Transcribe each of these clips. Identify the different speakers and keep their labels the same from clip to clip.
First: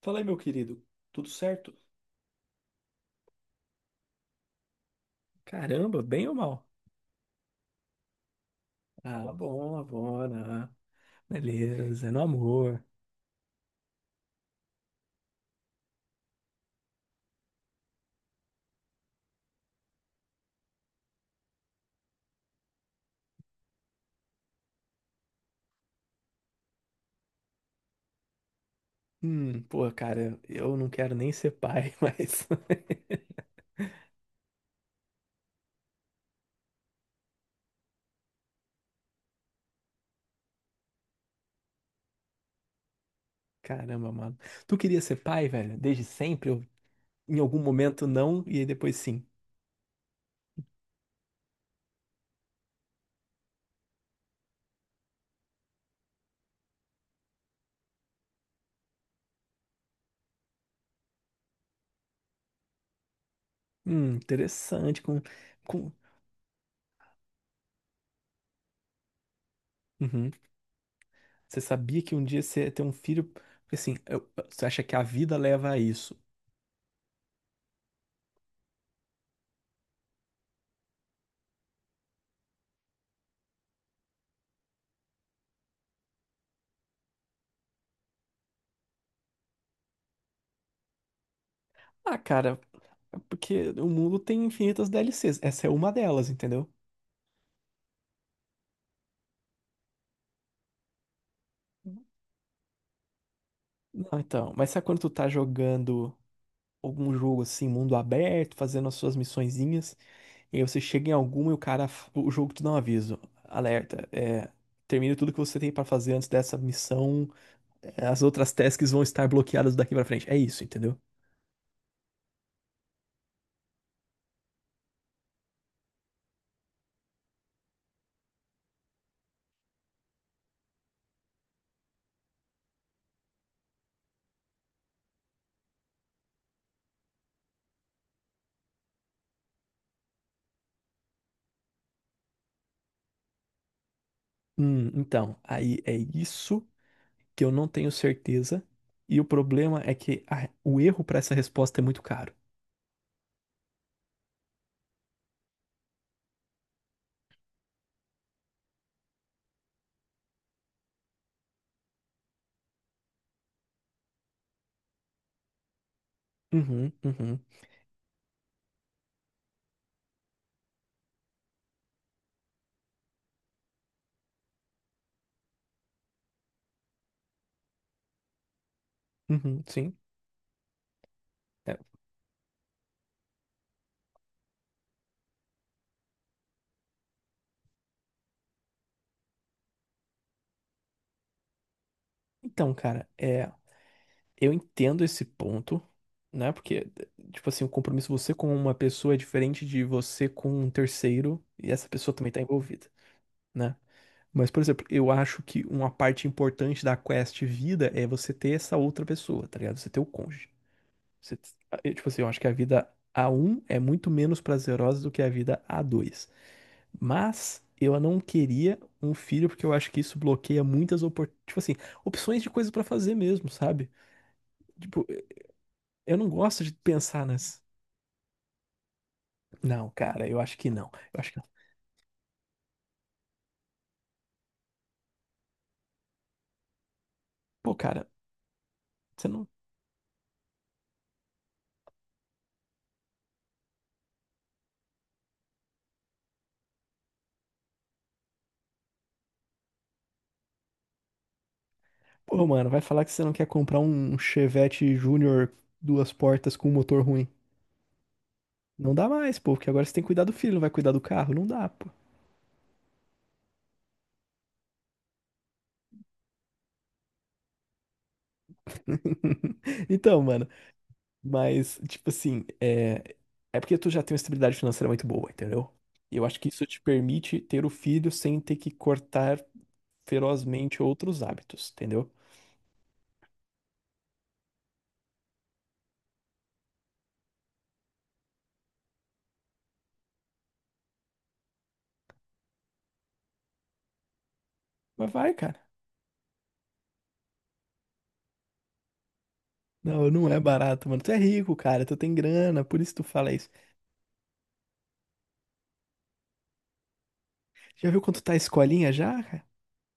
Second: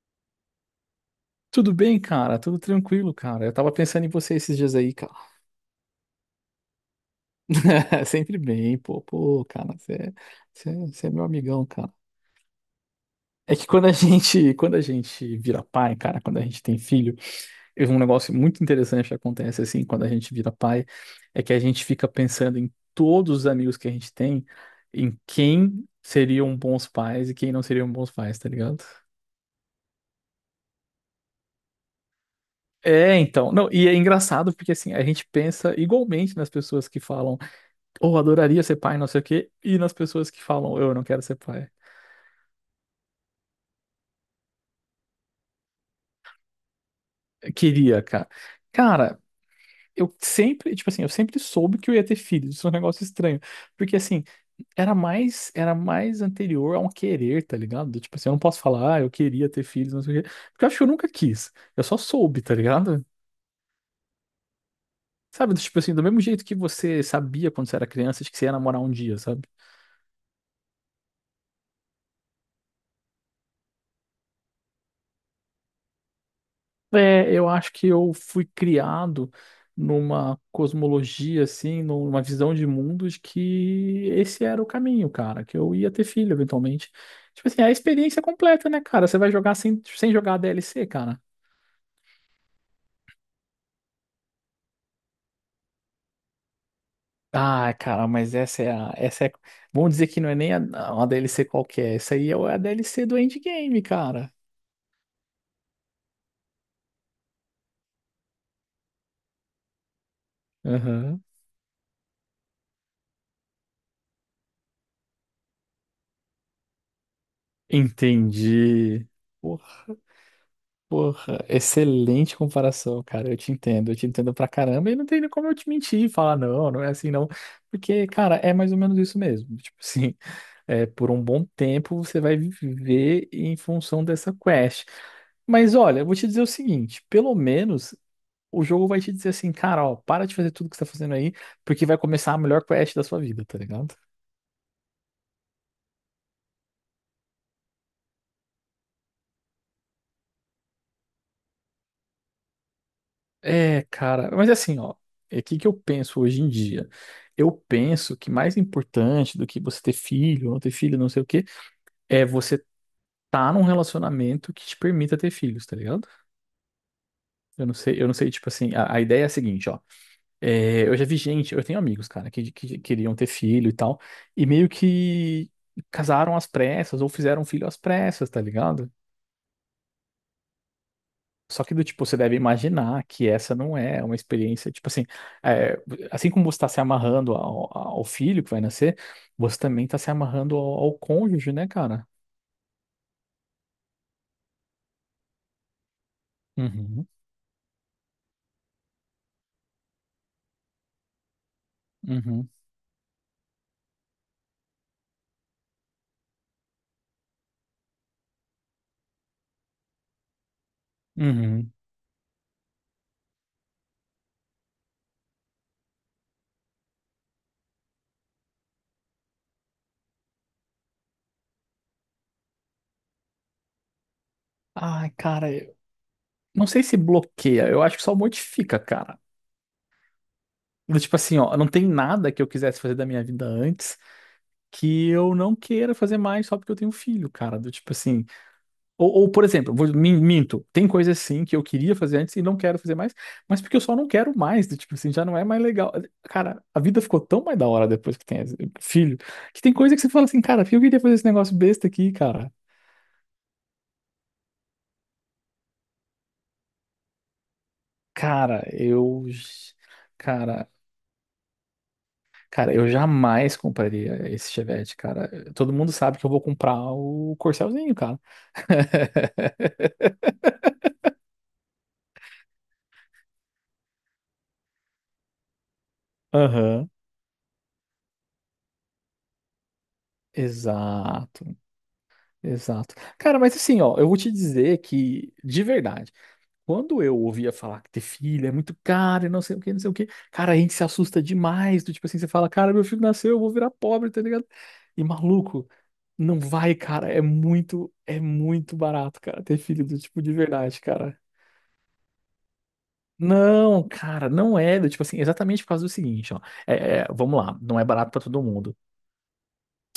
Speaker 1: Fala aí, meu querido. Tudo certo?
Speaker 2: Tudo bem, cara? Tudo tranquilo, cara. Eu tava pensando em você esses dias aí, cara.
Speaker 1: Caramba, bem ou mal?
Speaker 2: Sempre bem, pô,
Speaker 1: Ah, Bom.
Speaker 2: pô, cara,
Speaker 1: bom, ah,
Speaker 2: você
Speaker 1: bom, ah,
Speaker 2: você você é meu amigão, cara.
Speaker 1: beleza, no amor.
Speaker 2: É que quando a gente vira pai, cara, quando a gente tem filho, é um negócio muito interessante que acontece assim, quando a gente vira pai, é que a gente fica pensando em todos os amigos que a gente tem, em quem seriam bons pais e quem não seriam bons pais, tá ligado?
Speaker 1: Pô, cara, eu não quero nem ser pai, mas.
Speaker 2: É, então. Não, e é engraçado porque assim, a gente pensa igualmente nas pessoas que falam ou adoraria ser pai, não sei o quê, e nas pessoas que falam, eu não quero ser pai.
Speaker 1: Caramba, mano. Tu queria ser pai, velho? Desde sempre? Ou em algum
Speaker 2: Queria,
Speaker 1: momento
Speaker 2: cara.
Speaker 1: não, e aí depois
Speaker 2: Cara,
Speaker 1: sim.
Speaker 2: eu sempre, tipo assim, eu sempre soube que eu ia ter filhos, isso é um negócio estranho, porque assim, era mais anterior a um querer, tá ligado? Do tipo assim, eu não posso falar, ah, eu queria ter filhos, não sei o quê, porque eu acho que eu nunca quis, eu só soube, tá ligado?
Speaker 1: Interessante.
Speaker 2: Sabe, do tipo
Speaker 1: Com...
Speaker 2: assim, do mesmo jeito que você sabia quando você era criança de que você ia namorar um dia, sabe?
Speaker 1: Uhum. Você sabia que um dia você ia ter um filho? Porque assim, você acha que a vida leva a isso?
Speaker 2: É, eu acho que eu fui criado numa cosmologia, assim, numa visão de mundo de que esse era o caminho, cara, que eu ia ter filho eventualmente. Tipo assim, é a experiência completa, né, cara? Você vai jogar sem jogar a DLC, cara.
Speaker 1: Ah, cara, é porque o mundo tem infinitas DLCs. Essa é uma delas, entendeu?
Speaker 2: Ah, cara, mas essa é, vamos dizer que não é nem a, uma DLC qualquer, essa aí é a DLC do endgame,
Speaker 1: Não,
Speaker 2: cara.
Speaker 1: então, mas sabe quando tu tá jogando algum jogo assim, mundo aberto, fazendo as suas missõezinhas, e aí você chega em
Speaker 2: Aham.
Speaker 1: alguma e o jogo te dá um aviso, alerta, é, termine tudo que você tem pra fazer antes dessa missão. As outras tasks vão
Speaker 2: Entendi.
Speaker 1: estar bloqueadas
Speaker 2: Porra.
Speaker 1: daqui pra frente. É isso, entendeu?
Speaker 2: Porra, excelente comparação, cara. Eu te entendo pra caramba. E não tem nem como eu te mentir e falar, não, não é assim, não. Porque, cara, é mais ou menos isso mesmo. Tipo assim, é, por um bom tempo você vai viver em função dessa quest. Mas olha, eu vou te dizer o seguinte: pelo menos o jogo vai te dizer assim, cara, ó, para de fazer tudo que você tá fazendo aí, porque vai começar a melhor quest da sua vida, tá ligado?
Speaker 1: Então, aí é isso que eu não tenho certeza. E o problema é que o erro pra essa resposta é muito caro.
Speaker 2: É, cara, mas assim, ó, é o que que eu penso hoje em dia? Eu penso que mais importante do que você ter filho, ou não ter filho, não sei o quê, é você tá num relacionamento que te permita ter filhos, tá ligado?
Speaker 1: Uhum, uhum,
Speaker 2: Eu não sei, tipo assim, a ideia é a seguinte, ó, é, eu já vi gente, eu tenho amigos, cara, que queriam ter filho e tal, e meio que casaram às pressas, ou fizeram filho às pressas, tá ligado?
Speaker 1: uhum, sim.
Speaker 2: Só que
Speaker 1: É.
Speaker 2: do tipo, você deve imaginar que essa não é uma experiência, tipo assim, é, assim como você está se amarrando ao filho que vai nascer, você também está se amarrando ao cônjuge, né, cara?
Speaker 1: Então, cara, é. Eu entendo esse ponto, né? Porque,
Speaker 2: Uhum,
Speaker 1: tipo assim, o compromisso você com uma pessoa é diferente de você com um terceiro e essa pessoa também tá
Speaker 2: uhum,
Speaker 1: envolvida, né? Mas, por exemplo, eu acho que uma parte importante da quest vida é você ter essa outra pessoa, tá ligado? Você ter o cônjuge. Você-
Speaker 2: uhum.
Speaker 1: eu, tipo assim, eu acho que a vida a um é muito menos prazerosa do que a vida a dois. Mas eu não queria um filho porque eu acho que isso bloqueia muitas oportunidades, tipo assim, opções de coisas pra fazer mesmo, sabe? Tipo
Speaker 2: Ai, cara, eu
Speaker 1: Eu não gosto
Speaker 2: não
Speaker 1: de
Speaker 2: sei se
Speaker 1: pensar nas.
Speaker 2: bloqueia, eu acho que só modifica, cara.
Speaker 1: Não, cara, eu acho que não.
Speaker 2: Do tipo
Speaker 1: Eu acho
Speaker 2: assim,
Speaker 1: que
Speaker 2: ó, não tem nada que eu quisesse fazer da minha vida antes que eu não queira fazer mais só porque eu tenho um filho, cara. Do
Speaker 1: pô,
Speaker 2: tipo
Speaker 1: cara,
Speaker 2: assim, ou,
Speaker 1: você
Speaker 2: por
Speaker 1: não.
Speaker 2: exemplo, minto, tem coisas sim que eu queria fazer antes e não quero fazer mais, mas porque eu só não quero mais, do tipo assim, já não é mais legal. Cara, a vida ficou tão mais da hora depois que tem filho, que tem coisa que você fala assim, cara, eu queria fazer esse negócio besta aqui,
Speaker 1: Pô,
Speaker 2: cara.
Speaker 1: mano, vai falar que você não quer comprar um Chevette Júnior duas portas com um motor ruim.
Speaker 2: Cara,
Speaker 1: Não dá
Speaker 2: eu.
Speaker 1: mais, pô, porque agora você tem que cuidar do filho, não vai
Speaker 2: Cara,
Speaker 1: cuidar do carro. Não dá, pô.
Speaker 2: eu jamais compraria esse Chevette, cara. Todo mundo sabe que eu vou comprar o Corcelzinho, cara.
Speaker 1: Então, mano, mas, tipo assim, é. É porque tu já tem uma estabilidade financeira muito boa, entendeu? E eu acho que isso te
Speaker 2: Aham.
Speaker 1: permite ter o filho sem ter que cortar ferozmente outros
Speaker 2: Exato,
Speaker 1: hábitos, entendeu?
Speaker 2: exato. Cara, mas assim, ó, eu vou te dizer que, de verdade, quando eu ouvia falar que ter filho é muito caro e não sei o que, não sei o que, cara, a gente se assusta demais. Do tipo assim, você fala, cara, meu filho nasceu, eu vou virar pobre, tá ligado? E
Speaker 1: Mas vai, cara.
Speaker 2: maluco, não vai, cara. É muito barato, cara, ter filho do
Speaker 1: Não,
Speaker 2: tipo
Speaker 1: não
Speaker 2: de
Speaker 1: é
Speaker 2: verdade,
Speaker 1: barato, mano. Tu é
Speaker 2: cara.
Speaker 1: rico, cara. Tu tem grana, por isso tu fala isso.
Speaker 2: Não, cara, não é. Do tipo assim, exatamente por causa do seguinte, ó. É, vamos lá, não é
Speaker 1: Já viu
Speaker 2: barato pra
Speaker 1: quanto tá a
Speaker 2: todo mundo.
Speaker 1: escolinha já, cara?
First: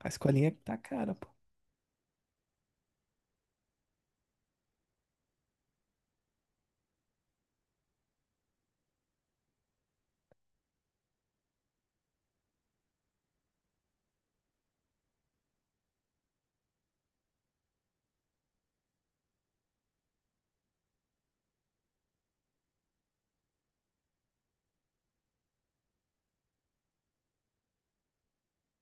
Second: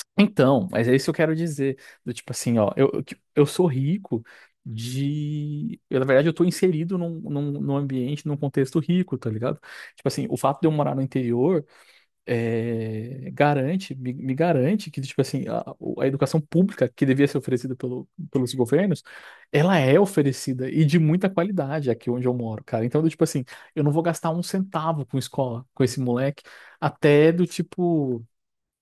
Speaker 1: A escolinha
Speaker 2: Então,
Speaker 1: tá
Speaker 2: mas é isso que eu
Speaker 1: cara, pô.
Speaker 2: quero dizer. Do tipo assim, ó, eu sou rico de. Eu, na verdade, eu tô inserido num ambiente, num contexto rico, tá ligado? Tipo assim, o fato de eu morar no interior é, garante, me garante que, tipo assim, a educação pública que devia ser oferecida pelos governos, ela é oferecida e de muita qualidade aqui onde eu moro, cara. Então, do tipo assim, eu não vou gastar um centavo com escola, com esse moleque, até do tipo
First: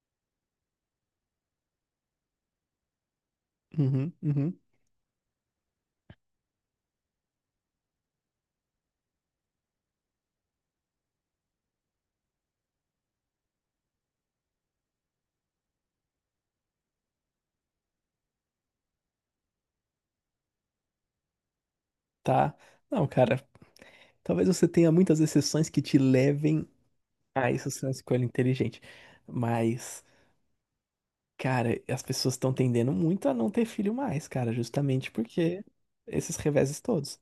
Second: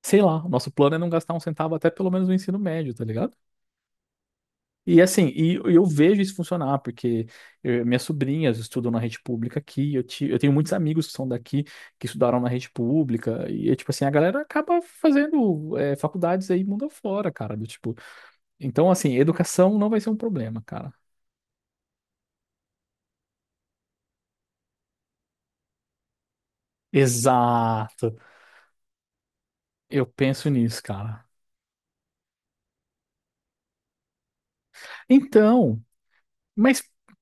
Speaker 2: sei lá, o nosso plano é não gastar um centavo até pelo menos no ensino médio, tá ligado?
Speaker 1: Uhum, uhum.
Speaker 2: E assim, e eu vejo isso funcionar, porque eh, minhas sobrinhas estudam na rede pública aqui, eu tenho muitos amigos que são daqui, que estudaram na rede pública, e é tipo assim, a galera acaba fazendo eh, faculdades aí mundo afora, cara, do tipo, então assim, educação não vai ser um problema, cara.
Speaker 1: Tá. Não, cara. Talvez você tenha muitas exceções que te levem a isso ser uma
Speaker 2: Exato,
Speaker 1: escolha inteligente. Mas,
Speaker 2: eu penso nisso, cara.
Speaker 1: cara, as pessoas estão tendendo muito a não ter filho mais, cara, justamente porque
Speaker 2: Então,
Speaker 1: esses reveses
Speaker 2: mas
Speaker 1: todos.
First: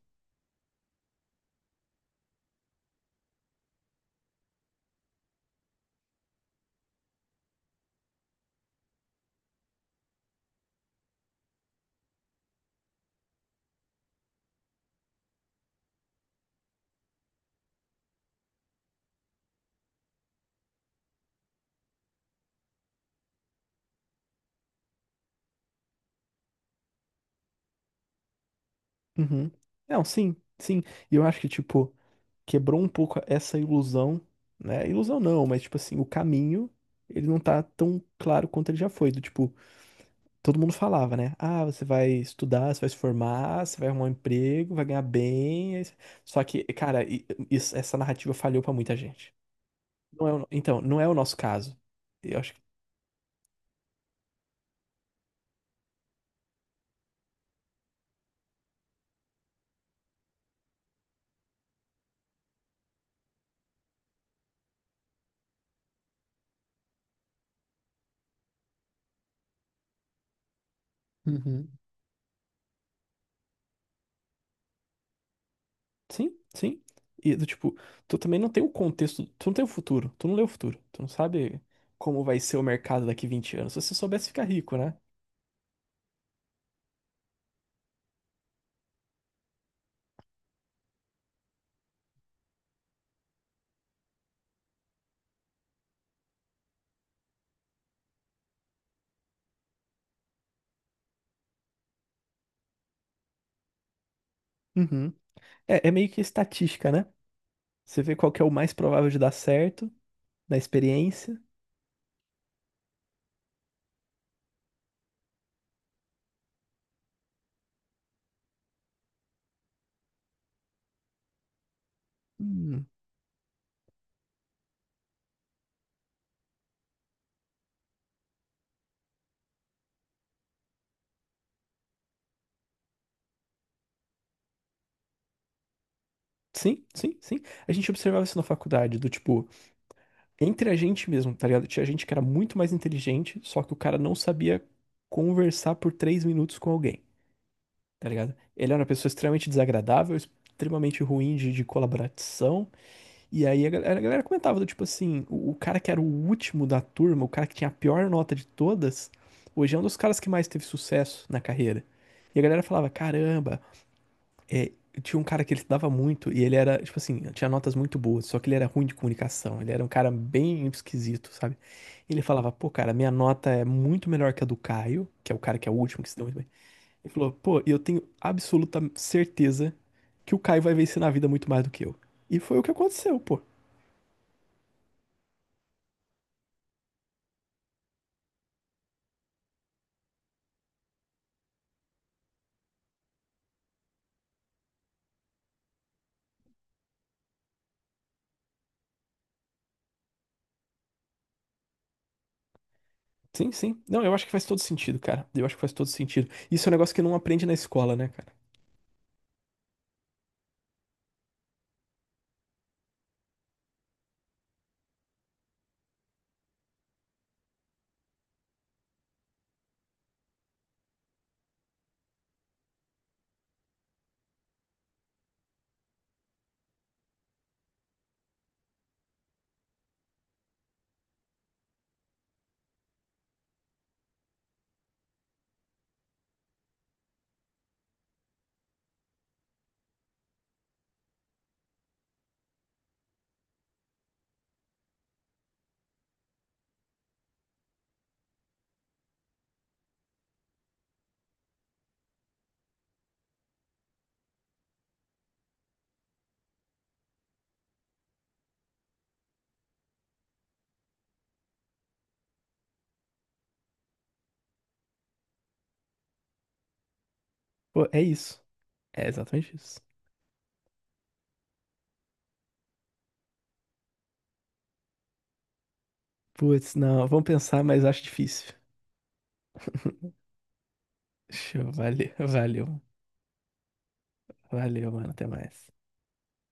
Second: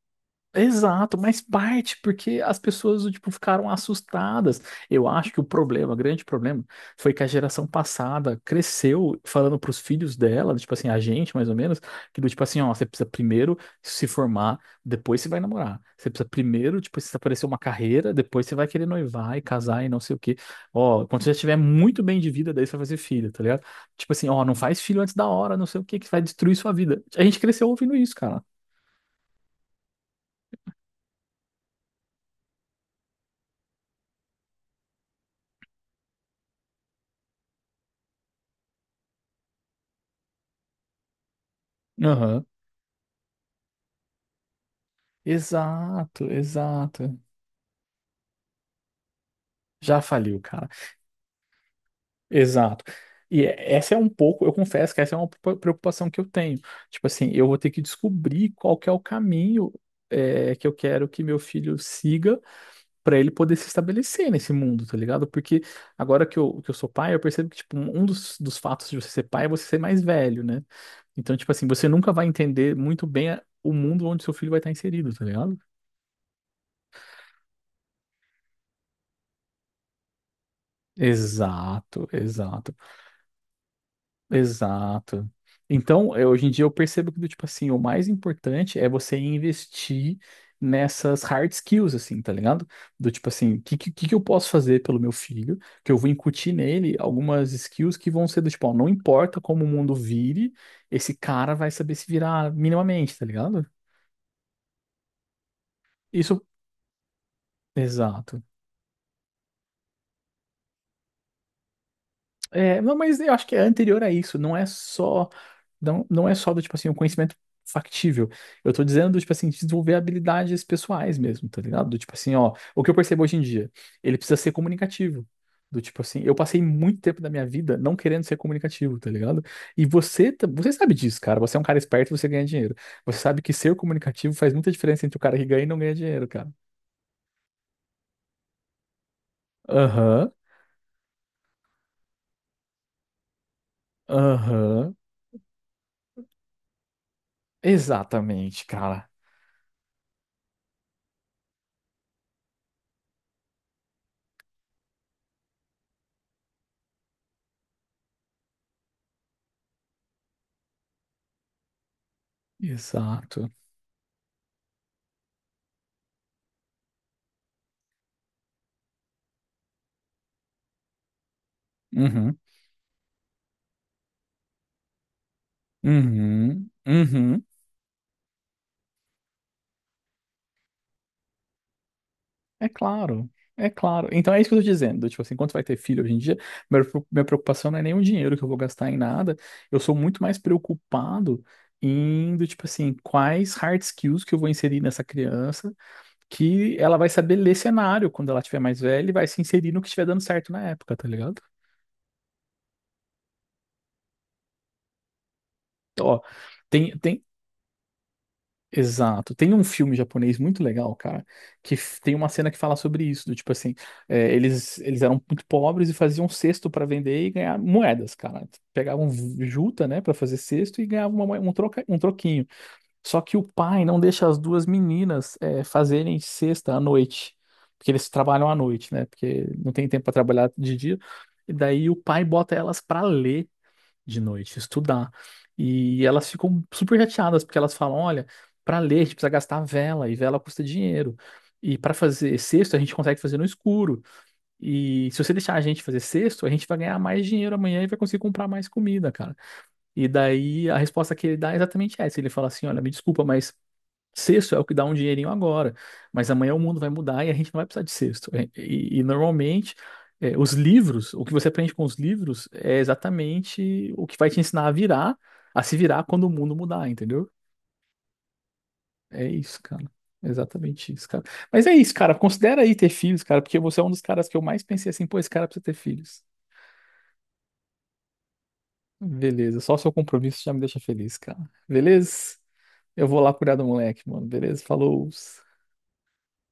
Speaker 2: exato, mas parte porque as pessoas tipo ficaram assustadas. Eu acho que o problema, o grande problema, foi que a geração passada cresceu falando para os filhos dela, tipo assim, a gente mais ou menos, que do tipo assim, ó, você precisa primeiro se formar, depois você vai namorar. Você precisa primeiro, tipo, se aparecer uma carreira, depois você vai querer noivar e casar e não sei o quê. Ó, quando você já tiver muito bem de vida, daí você vai fazer filho, tá ligado? Tipo assim, ó, não faz filho antes da hora, não sei o quê, que vai destruir sua vida. A gente cresceu ouvindo isso, cara.
Speaker 1: Uhum. Não, sim, sim. E eu acho que, tipo, quebrou um pouco essa ilusão, né? Ilusão não, mas tipo assim, o caminho, ele não tá tão claro quanto ele já foi. Do tipo, todo mundo falava, né? Ah, você vai
Speaker 2: Aham.
Speaker 1: estudar, você vai se formar, você vai arrumar um emprego, vai ganhar bem.
Speaker 2: Exato,
Speaker 1: Só que, cara,
Speaker 2: exato.
Speaker 1: essa narrativa falhou pra muita gente.
Speaker 2: Já faliu, cara.
Speaker 1: Então, não é o nosso caso. Eu acho que
Speaker 2: Exato. E é- essa é um pouco, eu confesso que essa é uma preocupação que eu tenho. Tipo assim, eu vou ter que descobrir qual que é o caminho é, que eu quero que meu filho siga para ele poder se estabelecer nesse mundo, tá ligado? Porque agora que eu sou pai, eu percebo que tipo, um dos fatos de você ser pai é você ser mais velho, né? Então, tipo assim,
Speaker 1: uhum.
Speaker 2: você nunca vai entender muito bem o mundo onde seu filho vai estar inserido, tá ligado?
Speaker 1: Sim, sim. E do tipo, tu também não tem o contexto, tu não tem o futuro, tu não lê o futuro, tu não sabe
Speaker 2: Exato,
Speaker 1: como vai ser o
Speaker 2: exato.
Speaker 1: mercado daqui 20 anos. Se você soubesse ficar rico, né?
Speaker 2: Exato. Então, eh, hoje em dia eu percebo que, do tipo assim, o mais importante é você investir nessas hard skills, assim, tá ligado? Do tipo assim, que eu posso fazer pelo meu filho? Que eu vou incutir nele algumas skills que vão ser do tipo, ó, não importa como o mundo vire, esse cara vai saber se virar minimamente, tá ligado?
Speaker 1: Uhum. É, é meio que
Speaker 2: Isso,
Speaker 1: estatística, né? Você vê qual que
Speaker 2: exato.
Speaker 1: é o mais provável de dar certo na experiência.
Speaker 2: É, não, mas eu acho que é anterior a isso, não é só do tipo assim, o conhecimento factível. Eu tô dizendo do tipo assim, desenvolver habilidades pessoais mesmo, tá ligado? Do tipo assim, ó, o
Speaker 1: Hum,
Speaker 2: que eu percebo hoje em dia, ele precisa ser comunicativo. Do tipo assim, eu passei muito tempo da minha vida não querendo ser comunicativo, tá ligado? E você, você sabe disso, cara. Você é um cara esperto, e você ganha dinheiro. Você sabe que ser comunicativo faz muita diferença entre o cara que ganha e não ganha dinheiro, cara.
Speaker 1: Sim, sim, sim. A gente observava isso na faculdade, do tipo,
Speaker 2: Aham,
Speaker 1: entre a gente mesmo, tá ligado? Tinha gente que era muito mais inteligente, só que o cara não sabia
Speaker 2: aham.
Speaker 1: conversar por 3 minutos com alguém, tá ligado?
Speaker 2: Exatamente,
Speaker 1: Ele era uma pessoa
Speaker 2: cara.
Speaker 1: extremamente desagradável, extremamente ruim de colaboração. E aí a galera comentava do tipo assim, o cara que era o último da turma, o cara que tinha a pior nota de todas, hoje é um dos caras que mais teve sucesso na carreira. E a galera falava,
Speaker 2: Exato.
Speaker 1: caramba, é, tinha um cara que ele estudava muito e ele era, tipo assim, tinha notas muito boas, só que ele era ruim de comunicação, ele era um cara bem esquisito, sabe? Ele
Speaker 2: Uhum.
Speaker 1: falava, pô, cara, minha nota é muito melhor que a do Caio, que é o cara que é o último que se deu muito bem.
Speaker 2: Uhum,
Speaker 1: Ele falou,
Speaker 2: uhum.
Speaker 1: pô, eu tenho absoluta certeza que o Caio vai vencer na vida muito mais do que eu. E foi o
Speaker 2: É
Speaker 1: que aconteceu,
Speaker 2: claro,
Speaker 1: pô.
Speaker 2: é claro. Então é isso que eu tô dizendo. Tipo assim, quando vai ter filho hoje em dia, minha preocupação não é nem o dinheiro que eu vou gastar em nada. Eu sou muito mais preocupado em, do tipo assim, quais hard skills que eu vou inserir nessa criança, que ela vai saber ler cenário quando ela tiver mais velha e vai se inserir no que estiver dando certo na época, tá ligado?
Speaker 1: Sim, sim. Não, eu acho que faz todo sentido, cara. Eu acho que faz todo
Speaker 2: Ó,
Speaker 1: sentido. Isso é um negócio que não
Speaker 2: tem,
Speaker 1: aprende na escola, né, cara?
Speaker 2: exato. Tem um filme japonês muito legal, cara, que tem uma cena que fala sobre isso, do tipo assim, é, eles eram muito pobres e faziam cesto pra vender e ganhar moedas, cara. Pegavam juta, né, pra fazer cesto e ganhavam um troca, um troquinho. Só que o pai não deixa as duas meninas é, fazerem cesta à noite, porque eles trabalham à noite, né? Porque não tem tempo pra trabalhar de dia. E daí o pai bota elas pra ler de noite, estudar. E elas ficam super chateadas, porque elas falam: olha, para ler a gente precisa gastar vela, e vela custa dinheiro. E para fazer cesto a gente consegue fazer no escuro. E se você deixar a gente fazer cesto a gente vai ganhar mais dinheiro amanhã e vai conseguir comprar mais comida, cara. E daí a resposta que ele dá é exatamente essa. Ele fala assim: olha, me desculpa, mas. Sexto é o que dá um dinheirinho agora, mas amanhã o mundo vai mudar e a gente não vai precisar de sexto. E, normalmente, é, os livros, o que você aprende com os livros é exatamente o que vai te ensinar a virar, a se virar quando o mundo mudar, entendeu?
Speaker 1: Pô, é isso. É
Speaker 2: É
Speaker 1: exatamente
Speaker 2: isso,
Speaker 1: isso.
Speaker 2: cara. É exatamente isso, cara. Mas é isso, cara. Considera aí ter filhos, cara, porque você é um dos caras que eu mais pensei assim, pô, esse cara precisa ter filhos.
Speaker 1: Putz, não, vamos pensar, mas acho difícil.
Speaker 2: Beleza, só o seu compromisso já me deixa feliz, cara.
Speaker 1: Show, valeu,
Speaker 2: Beleza?
Speaker 1: valeu,
Speaker 2: Eu vou lá cuidar do moleque, mano. Beleza?
Speaker 1: valeu, mano.
Speaker 2: Falou.
Speaker 1: Até mais.